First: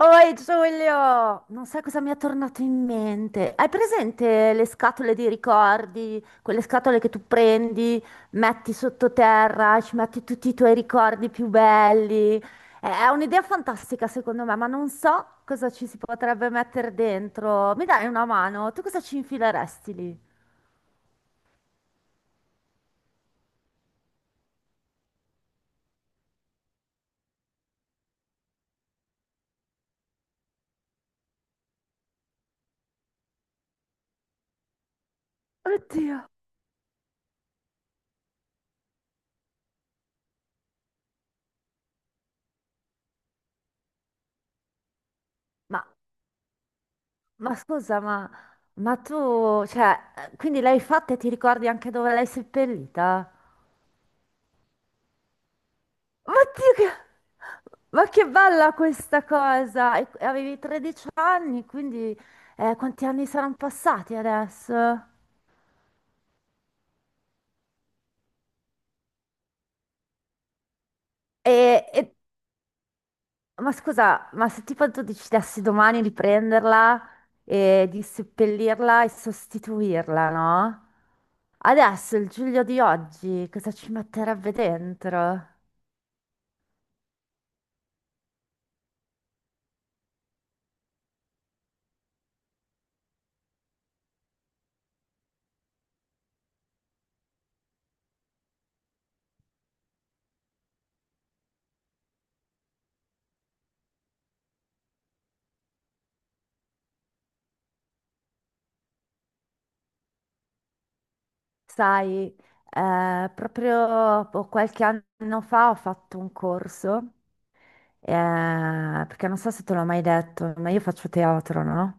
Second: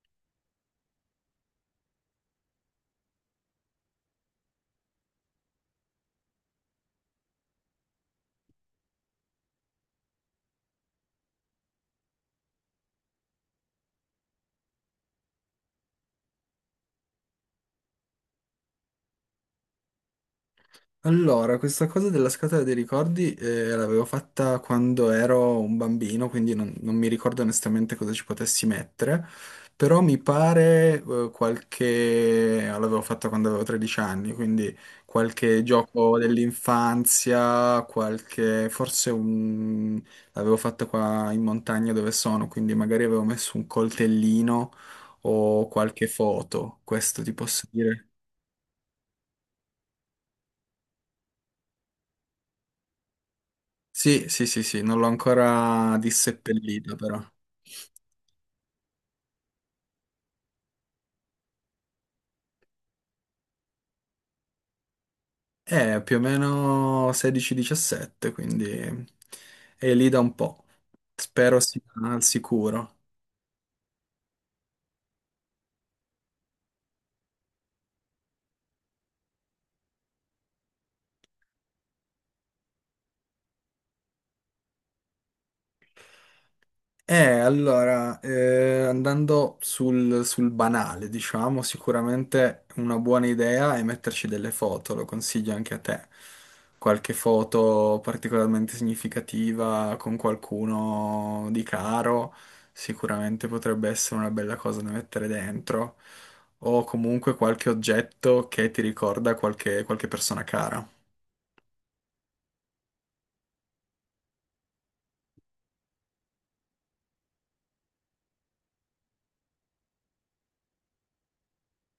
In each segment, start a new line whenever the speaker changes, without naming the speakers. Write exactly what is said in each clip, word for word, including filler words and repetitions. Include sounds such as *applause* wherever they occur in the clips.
Oi Giulio, non sai cosa mi è tornato in mente. Hai presente le scatole di ricordi? Quelle scatole che tu prendi, metti sottoterra, ci metti tutti i tuoi ricordi più belli. È un'idea fantastica secondo me, ma non so cosa ci si potrebbe mettere dentro. Mi dai una mano? Tu cosa ci infileresti lì?
Allora, questa cosa della scatola dei ricordi eh, l'avevo fatta quando ero un bambino, quindi non, non mi ricordo onestamente cosa ci potessi mettere, però mi pare eh, qualche... l'avevo fatta quando avevo tredici anni, quindi qualche gioco
Oddio,
dell'infanzia, qualche... forse un... l'avevo fatta qua in montagna dove sono, quindi magari avevo messo un coltellino o
Ma,
qualche foto, questo ti
ma
posso
scusa,
dire.
ma, ma tu, cioè, quindi l'hai fatta e ti ricordi anche dove l'hai seppellita?
Sì, sì, sì, sì, non l'ho ancora
Oddio, che...
disseppellita però.
Ma che bella questa cosa! E- e Avevi tredici anni, quindi eh, quanti anni saranno passati adesso?
È più o meno sedici diciassette, quindi è lì da un po'.
E,
Spero sia
e-
al sicuro.
Ma scusa, ma se tipo tu decidessi domani di prenderla e di seppellirla e sostituirla, no? Adesso il Giulio di oggi cosa ci metterebbe dentro?
Eh, allora, eh, andando sul, sul banale, diciamo, sicuramente una buona idea è metterci delle foto, lo consiglio anche a te. Qualche foto particolarmente significativa con qualcuno di caro, sicuramente potrebbe essere una bella cosa da mettere dentro, o comunque qualche oggetto che ti ricorda qualche, qualche persona cara.
Sai, eh, proprio boh, qualche anno fa ho fatto un corso. Eh, perché non so se te l'ho mai detto, ma io faccio teatro, no?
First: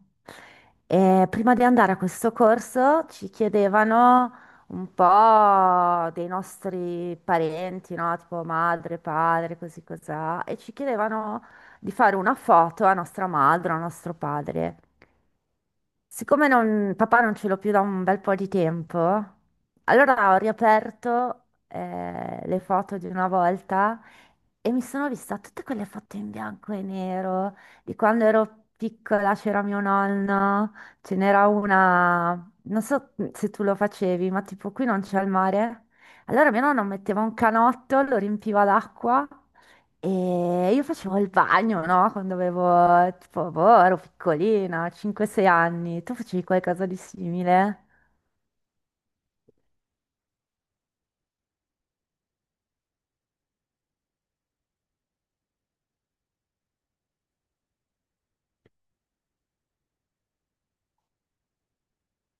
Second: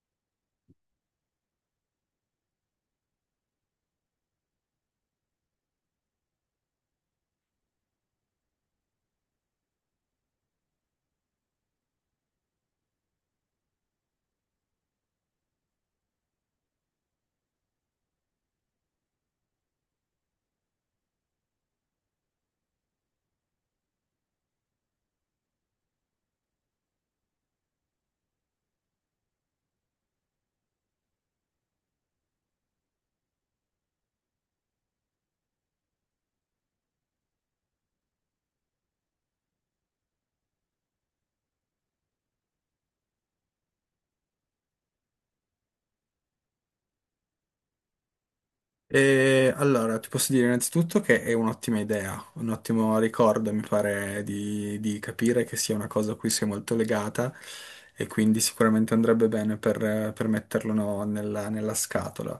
E prima di andare a questo corso ci chiedevano un po' dei nostri parenti, no? Tipo madre, padre, così cos'ha, e ci chiedevano di fare una foto a nostra madre, a nostro padre. Siccome non- papà non ce l'ho più da un bel po' di tempo, allora ho riaperto eh, le foto di una volta e mi sono vista tutte quelle foto in bianco e nero di quando ero piccola, c'era mio nonno, ce n'era una, non so se tu lo facevi, ma tipo qui non c'è il mare. Allora mio nonno metteva un canotto, lo riempiva d'acqua e io facevo il bagno, no? Quando avevo, tipo, boh, ero piccolina, cinque sei anni. Tu facevi qualcosa di simile?
E allora, ti posso dire innanzitutto che è un'ottima idea, un ottimo ricordo, mi pare di, di capire che sia una cosa a cui sei molto legata e quindi sicuramente andrebbe bene per, per metterlo no, nella, nella scatola.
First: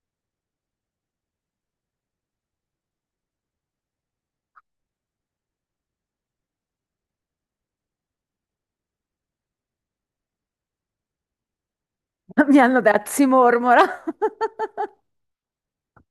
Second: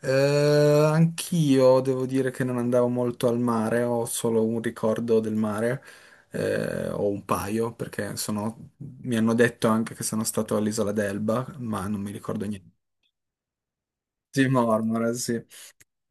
Eh, anch'io devo dire che non andavo molto al mare, ho solo un ricordo del mare, eh, o un paio, perché sono- mi hanno detto anche che sono stato all'Isola d'Elba, ma non mi ricordo
*laughs* Mi
niente.
hanno detto, si mormora.
Sì, mormora,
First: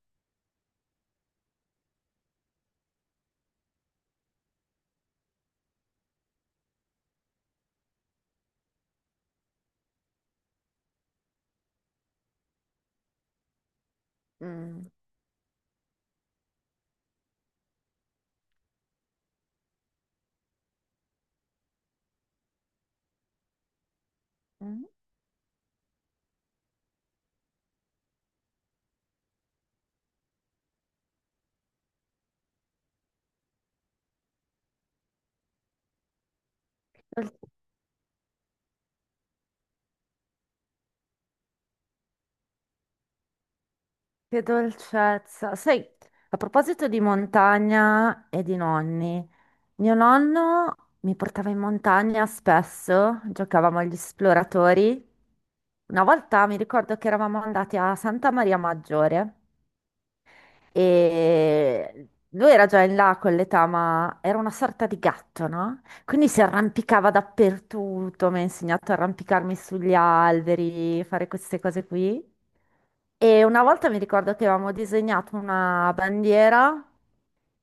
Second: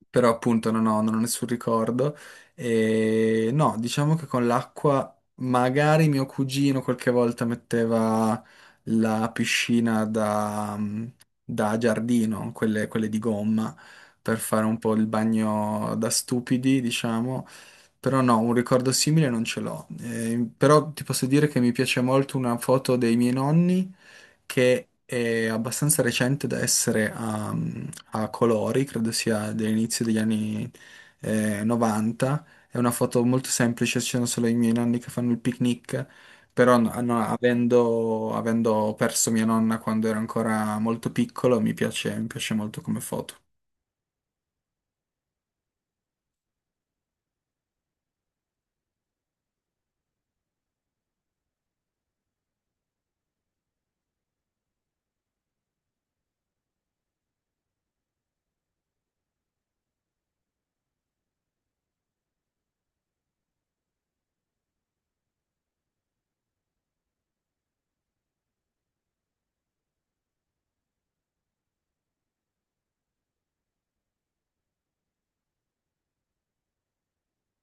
però appunto non ho, non ho nessun ricordo. E no, diciamo che con l'acqua magari mio cugino qualche volta metteva la piscina da, mm, da giardino, quelle, quelle di gomma, per fare un
Mm.
po' il bagno da stupidi, diciamo. Però no, un ricordo simile non ce l'ho. Eh, però ti posso dire che mi piace molto una foto dei miei nonni
Mm.
che è abbastanza recente da essere a, a colori, credo sia dell'inizio degli anni eh, novanta. È una foto molto semplice, ci sono solo i miei nonni che fanno il picnic, però no- no,
Dol-
avendo, avendo perso mia nonna quando ero ancora molto piccolo, mi piace, mi piace molto come foto.
Che dolcezza. Sai, a proposito di montagna e di nonni, mio nonno mi portava in montagna spesso, giocavamo agli esploratori. Una volta mi ricordo che eravamo andati a Santa Maria Maggiore. E lui era già in là con l'età, ma era una sorta di gatto, no? Quindi si arrampicava dappertutto, mi ha insegnato a arrampicarmi sugli alberi, fare queste cose qui. E una volta mi ricordo che avevamo disegnato una bandiera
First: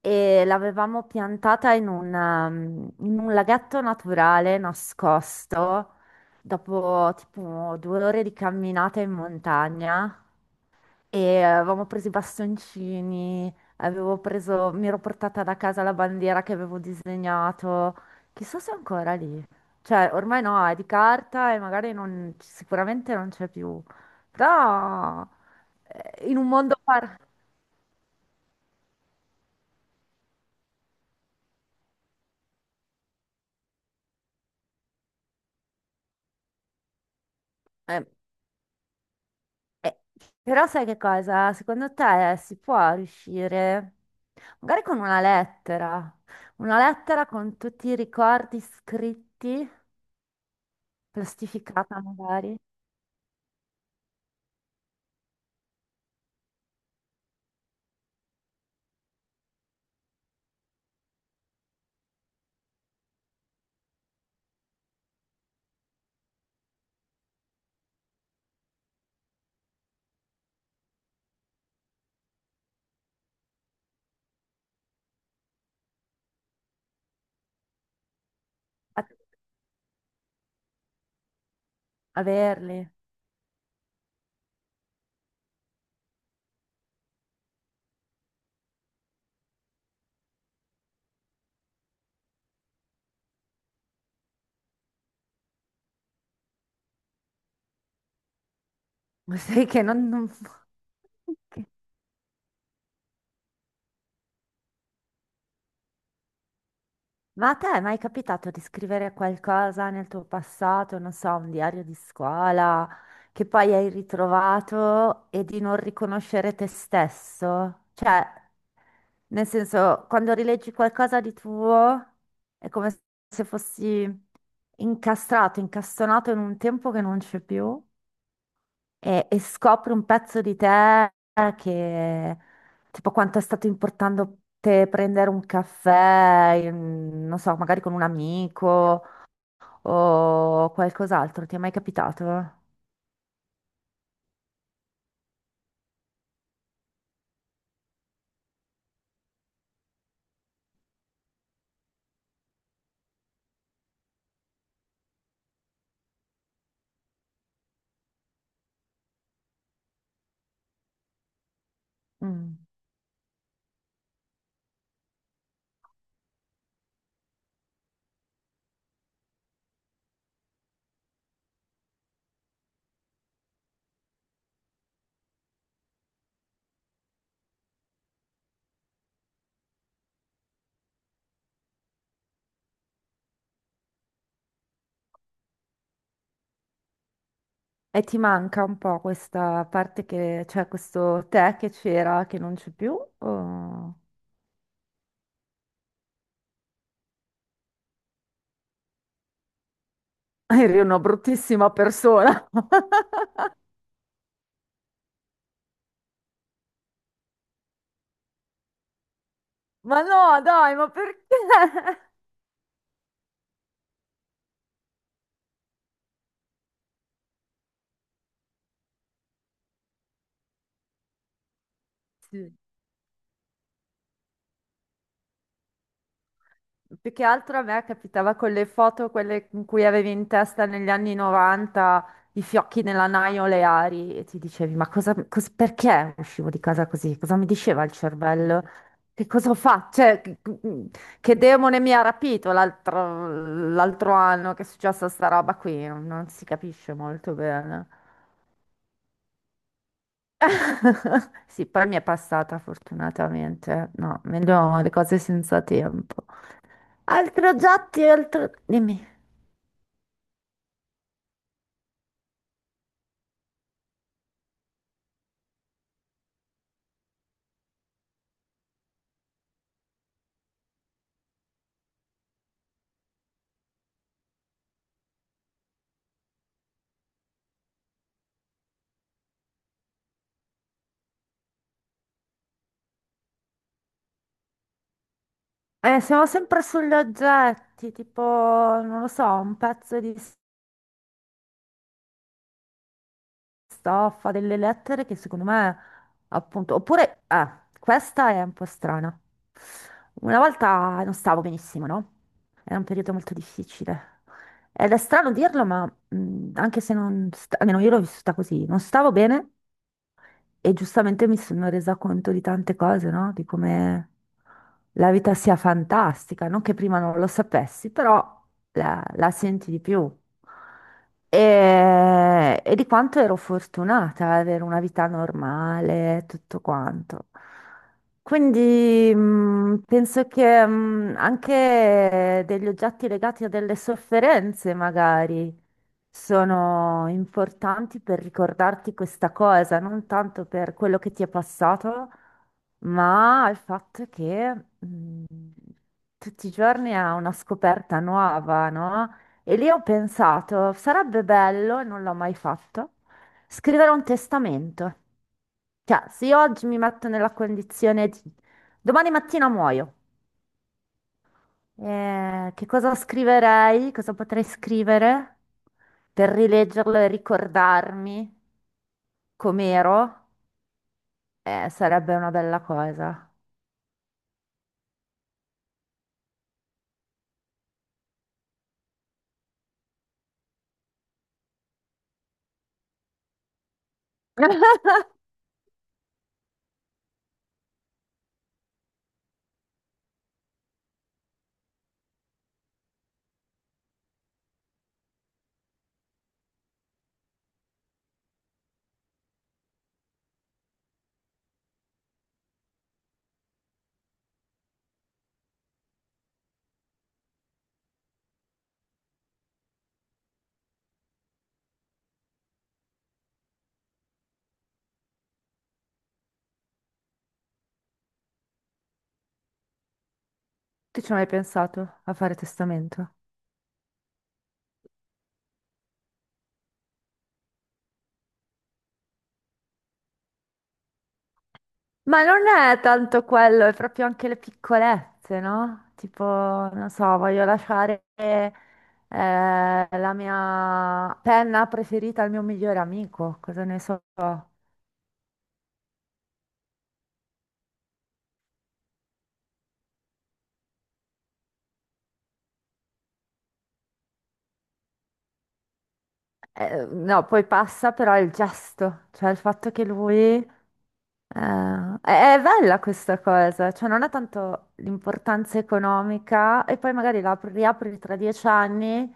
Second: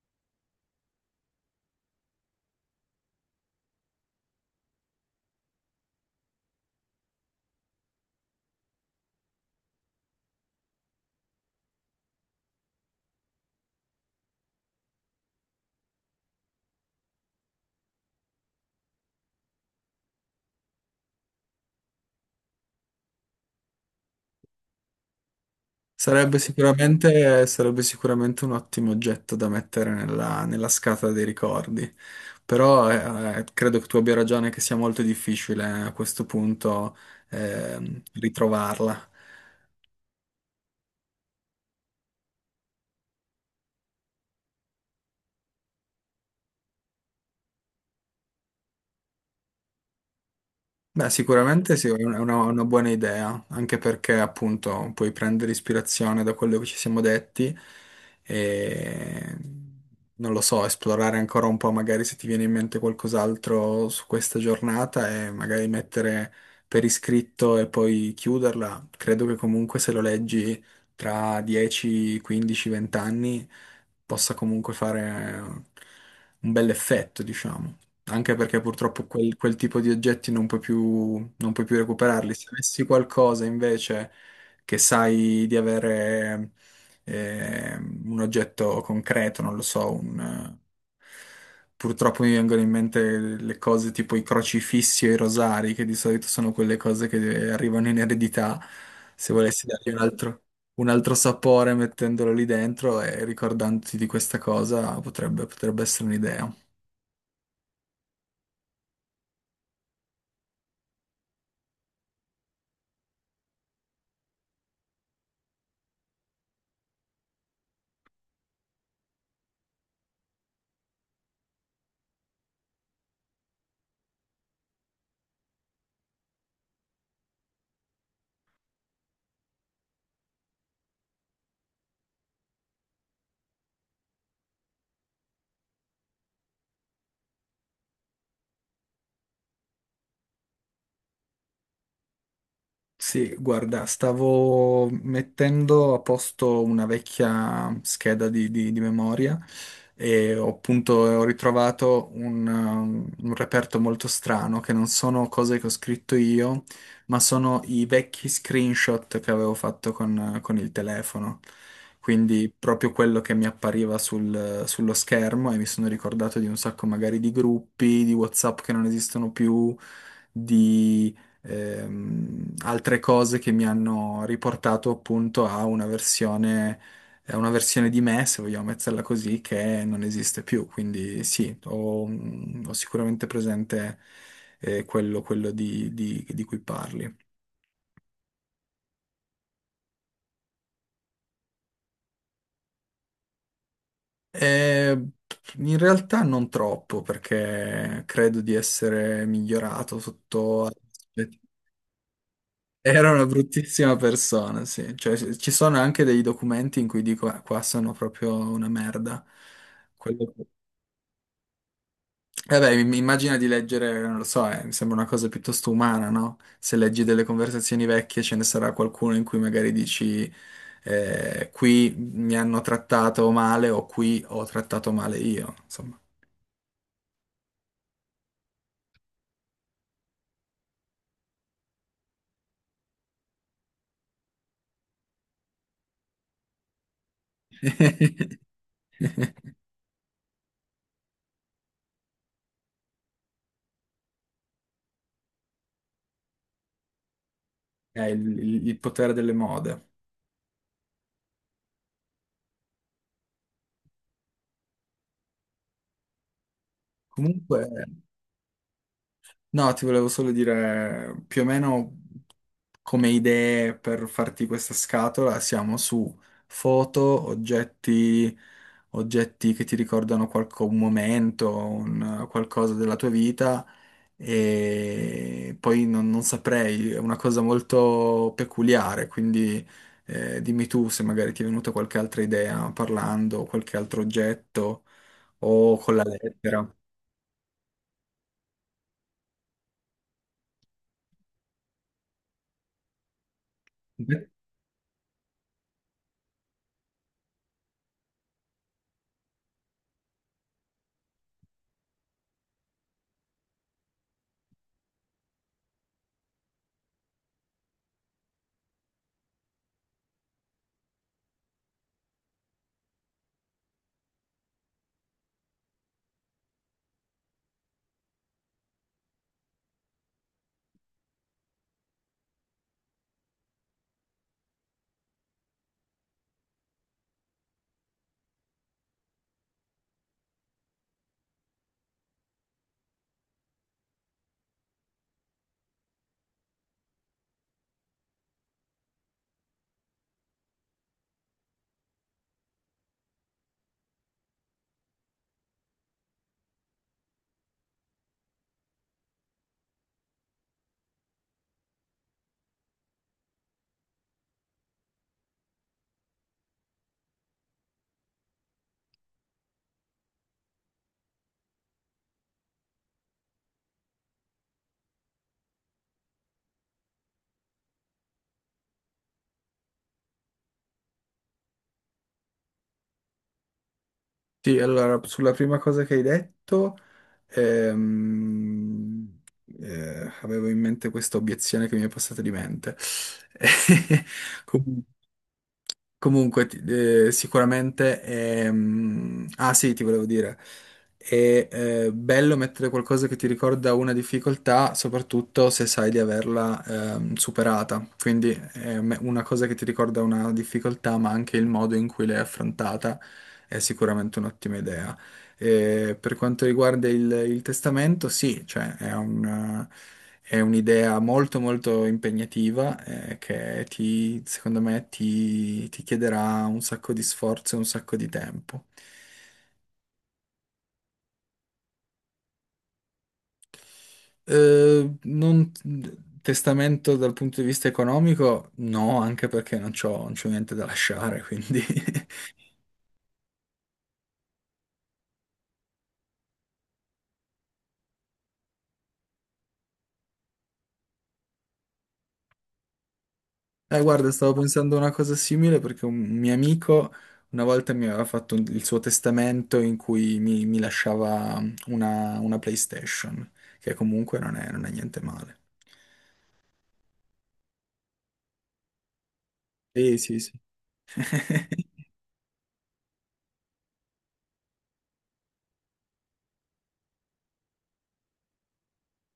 e l'avevamo piantata in un, um, in un laghetto naturale nascosto dopo tipo due ore di camminata in montagna. E avevamo preso i bastoncini, avevo preso, mi ero portata da casa la bandiera che avevo disegnato. Chissà se è ancora lì. Cioè, ormai no, è di carta e magari non, sicuramente non c'è più. Però eh, in
Sarebbe
un mondo par-
sicuramente, sarebbe sicuramente un ottimo oggetto da mettere nella, nella scatola dei ricordi, però eh, eh, credo che tu abbia ragione che sia molto difficile eh, a questo punto ehm,
eh,
ritrovarla.
eh, però sai che cosa? Secondo te si può riuscire? Magari con una lettera, una lettera con tutti i ricordi scritti,
Beh, sicuramente sì, è
plastificata
una, una-
magari.
una buona idea, anche perché appunto puoi prendere ispirazione da quello che ci siamo detti e non lo so, esplorare ancora un po', magari se ti viene in mente qualcos'altro su questa giornata e magari mettere per iscritto e poi chiuderla. Credo che comunque se lo leggi tra dieci, quindici, venti anni possa comunque fare un bell'effetto, diciamo, anche perché purtroppo quel, quel tipo di oggetti non puoi più, non puoi più recuperarli. Se avessi
Averli.
qualcosa invece che sai di avere eh, un oggetto concreto, non lo so, un, eh, purtroppo mi vengono in mente le cose tipo i crocifissi o i rosari, che di solito sono quelle cose che arrivano in eredità. Se
Ma sai
volessi
*laughs* che
dargli un
non... non-
altro,
*laughs*
un altro
che-
sapore mettendolo lì dentro e ricordandoti di questa cosa, potrebbe, potrebbe essere un'idea.
Ma a te è mai capitato di scrivere qualcosa nel tuo passato, non so, un diario di scuola, che poi hai ritrovato e di non riconoscere te stesso? Cioè, nel senso, quando rileggi qualcosa di tuo, è come se fossi incastrato, incastonato in un tempo che non c'è più. e, e scopri un pezzo di te che, tipo, quanto è stato importante te prendere un caffè, in- non so, magari con un amico o qualcos'altro. Ti è mai capitato?
Sì, guarda, stavo mettendo a posto una vecchia scheda di, di- di memoria e ho appunto ho ritrovato un, um, un reperto molto strano, che non sono cose che ho scritto io, ma sono i vecchi screenshot che avevo fatto con, con il telefono. Quindi
Mm.
proprio quello che mi appariva sul- sullo schermo, e mi sono ricordato di un sacco magari di gruppi, di WhatsApp che non esistono più, ehm, altre cose che mi hanno riportato appunto a una versione, a una versione di me, se vogliamo metterla così, che non esiste più. Quindi sì, ho, ho sicuramente presente eh, quello, quello di, di- di cui parli.
E ti manca un po' questa parte che, cioè questo te che c'era, che non c'è più? o-
Eh, in realtà non troppo, perché credo di essere migliorato
*laughs*
sotto...
Eri una bruttissima persona. *laughs*
Era una bruttissima persona, sì. Cioè, ci ci sono anche dei documenti in cui dico: "Ah, qua sono proprio una merda."
Ma
Quello...
no, dai, ma perché?
Eh beh, mi- immagina di leggere, non lo so, eh, mi sembra una cosa piuttosto umana, no? Se leggi delle conversazioni vecchie ce ne sarà qualcuno in cui magari dici, eh, qui mi hanno
*laughs*
trattato male o qui ho trattato male io, insomma.
Più che altro a me capitava con le foto, quelle in cui avevi in testa negli anni novanta i fiocchi nella naio oleari e ti dicevi: ma cosa, cos- perché uscivo di casa così? Cosa mi diceva il
*laughs*
cervello? Che cosa ho fatto? Cioè, che che demone mi ha rapito l'altro l'altro anno che è successa sta roba qui? Non, non si capisce molto bene.
Eh, il, il- il potere delle mode.
*laughs* Sì, poi mi è passata fortunatamente. No, meglio le cose senza tempo. Altri
Comunque...
oggetti, altro. Dimmi.
no, ti volevo solo dire più o meno come idee per farti questa scatola, siamo su foto, oggetti, oggetti che ti ricordano qualco- un momento, un- qualcosa della tua vita, e poi non, non saprei, è una cosa molto peculiare, quindi eh, dimmi tu se magari ti è venuta qualche altra idea parlando, qualche altro oggetto o con
Eh,
la
siamo sempre
lettera.
sugli oggetti, tipo, non lo so, un pezzo di stoffa, delle lettere che secondo me, appunto, oppure, eh, questa è un po' strana. Una volta non stavo benissimo, no? Era un periodo molto difficile. Ed è strano dirlo, ma mh, anche se non, sta- almeno io l'ho vissuta così, non stavo bene. E giustamente mi sono resa conto di tante cose, no? Di come la vita sia fantastica, non che prima non lo sapessi, però la, la senti di più. E, e di quanto ero fortunata ad avere una vita normale, tutto quanto. Quindi mh, penso che mh, anche degli oggetti legati a delle sofferenze, magari sono importanti per ricordarti questa cosa, non tanto per quello che ti è passato, ma il fatto che mh, tutti i giorni ha una scoperta nuova, no? E lì ho pensato, sarebbe bello, e non l'ho mai fatto, scrivere un testamento. Cioè, se io oggi mi metto nella condizione di: domani mattina muoio. Eh, che cosa scriverei? Cosa potrei scrivere per rileggerlo e ricordarmi com'ero? Eh, sarebbe una bella cosa.
Sì, allora, sulla prima cosa che hai detto, ehm, eh, avevo in mente questa obiezione che mi è passata di mente. *laughs* Com-
*laughs*
Comunque, ti- eh, sicuramente, ehm, ah sì, ti volevo dire, è eh, bello mettere qualcosa che ti ricorda una difficoltà, soprattutto se sai di averla ehm, superata. Quindi eh, me- una cosa che ti ricorda una difficoltà, ma anche il modo in cui l'hai affrontata è sicuramente un'ottima idea. E per quanto riguarda il, il testamento, sì, cioè è un, è un'idea molto molto impegnativa eh, che ti, secondo me ti, ti chiederà un sacco di sforzo e un sacco di tempo.
Tu ci hai mai pensato a fare testamento?
Eh, non, testamento dal punto di vista economico, no, anche perché non c'ho, non c'ho niente da lasciare, quindi.
Ma
*laughs*
non è tanto quello, è proprio anche le piccolezze, no? Tipo, non so, voglio lasciare eh, la mia penna preferita al mio migliore amico, cosa ne
Eh,
so.
guarda, stavo pensando a una cosa simile perché un mio amico una volta mi aveva fatto un- il suo testamento in cui mi, mi lasciava mm, una, una PlayStation, che comunque non è, non è niente male.
Eh, no, poi passa però il gesto, cioè il fatto che
Sì,
lui.
sì, sì.
eh, è,
*laughs*
è bella questa cosa, cioè non ha tanto l'importanza economica e poi magari la apri- riapri tra dieci anni,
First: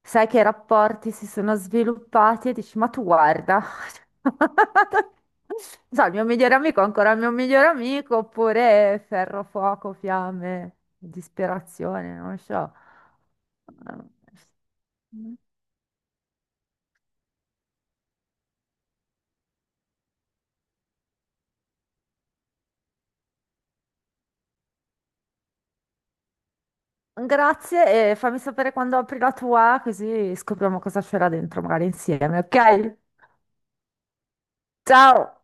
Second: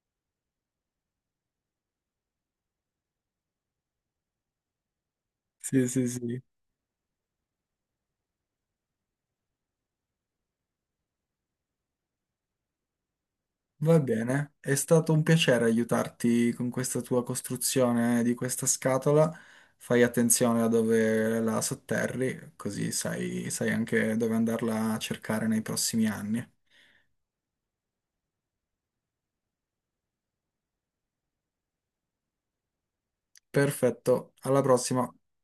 sai che i rapporti si sono sviluppati e dici, ma tu guarda, *laughs*
Sì,
so,
sì,
il mio
sì.
migliore amico è ancora il mio migliore amico, oppure ferro, fuoco, fiamme, disperazione, non so.
Va bene, è stato un
Eh,
piacere aiutarti con questa tua costruzione di questa scatola. Fai attenzione a dove la sotterri, così sai sai anche dove andarla a cercare nei prossimi anni.
Grazie e fammi sapere quando apri la tua, così scopriamo cosa c'era dentro, magari insieme, ok?
Perfetto, alla prossima.
Ciao!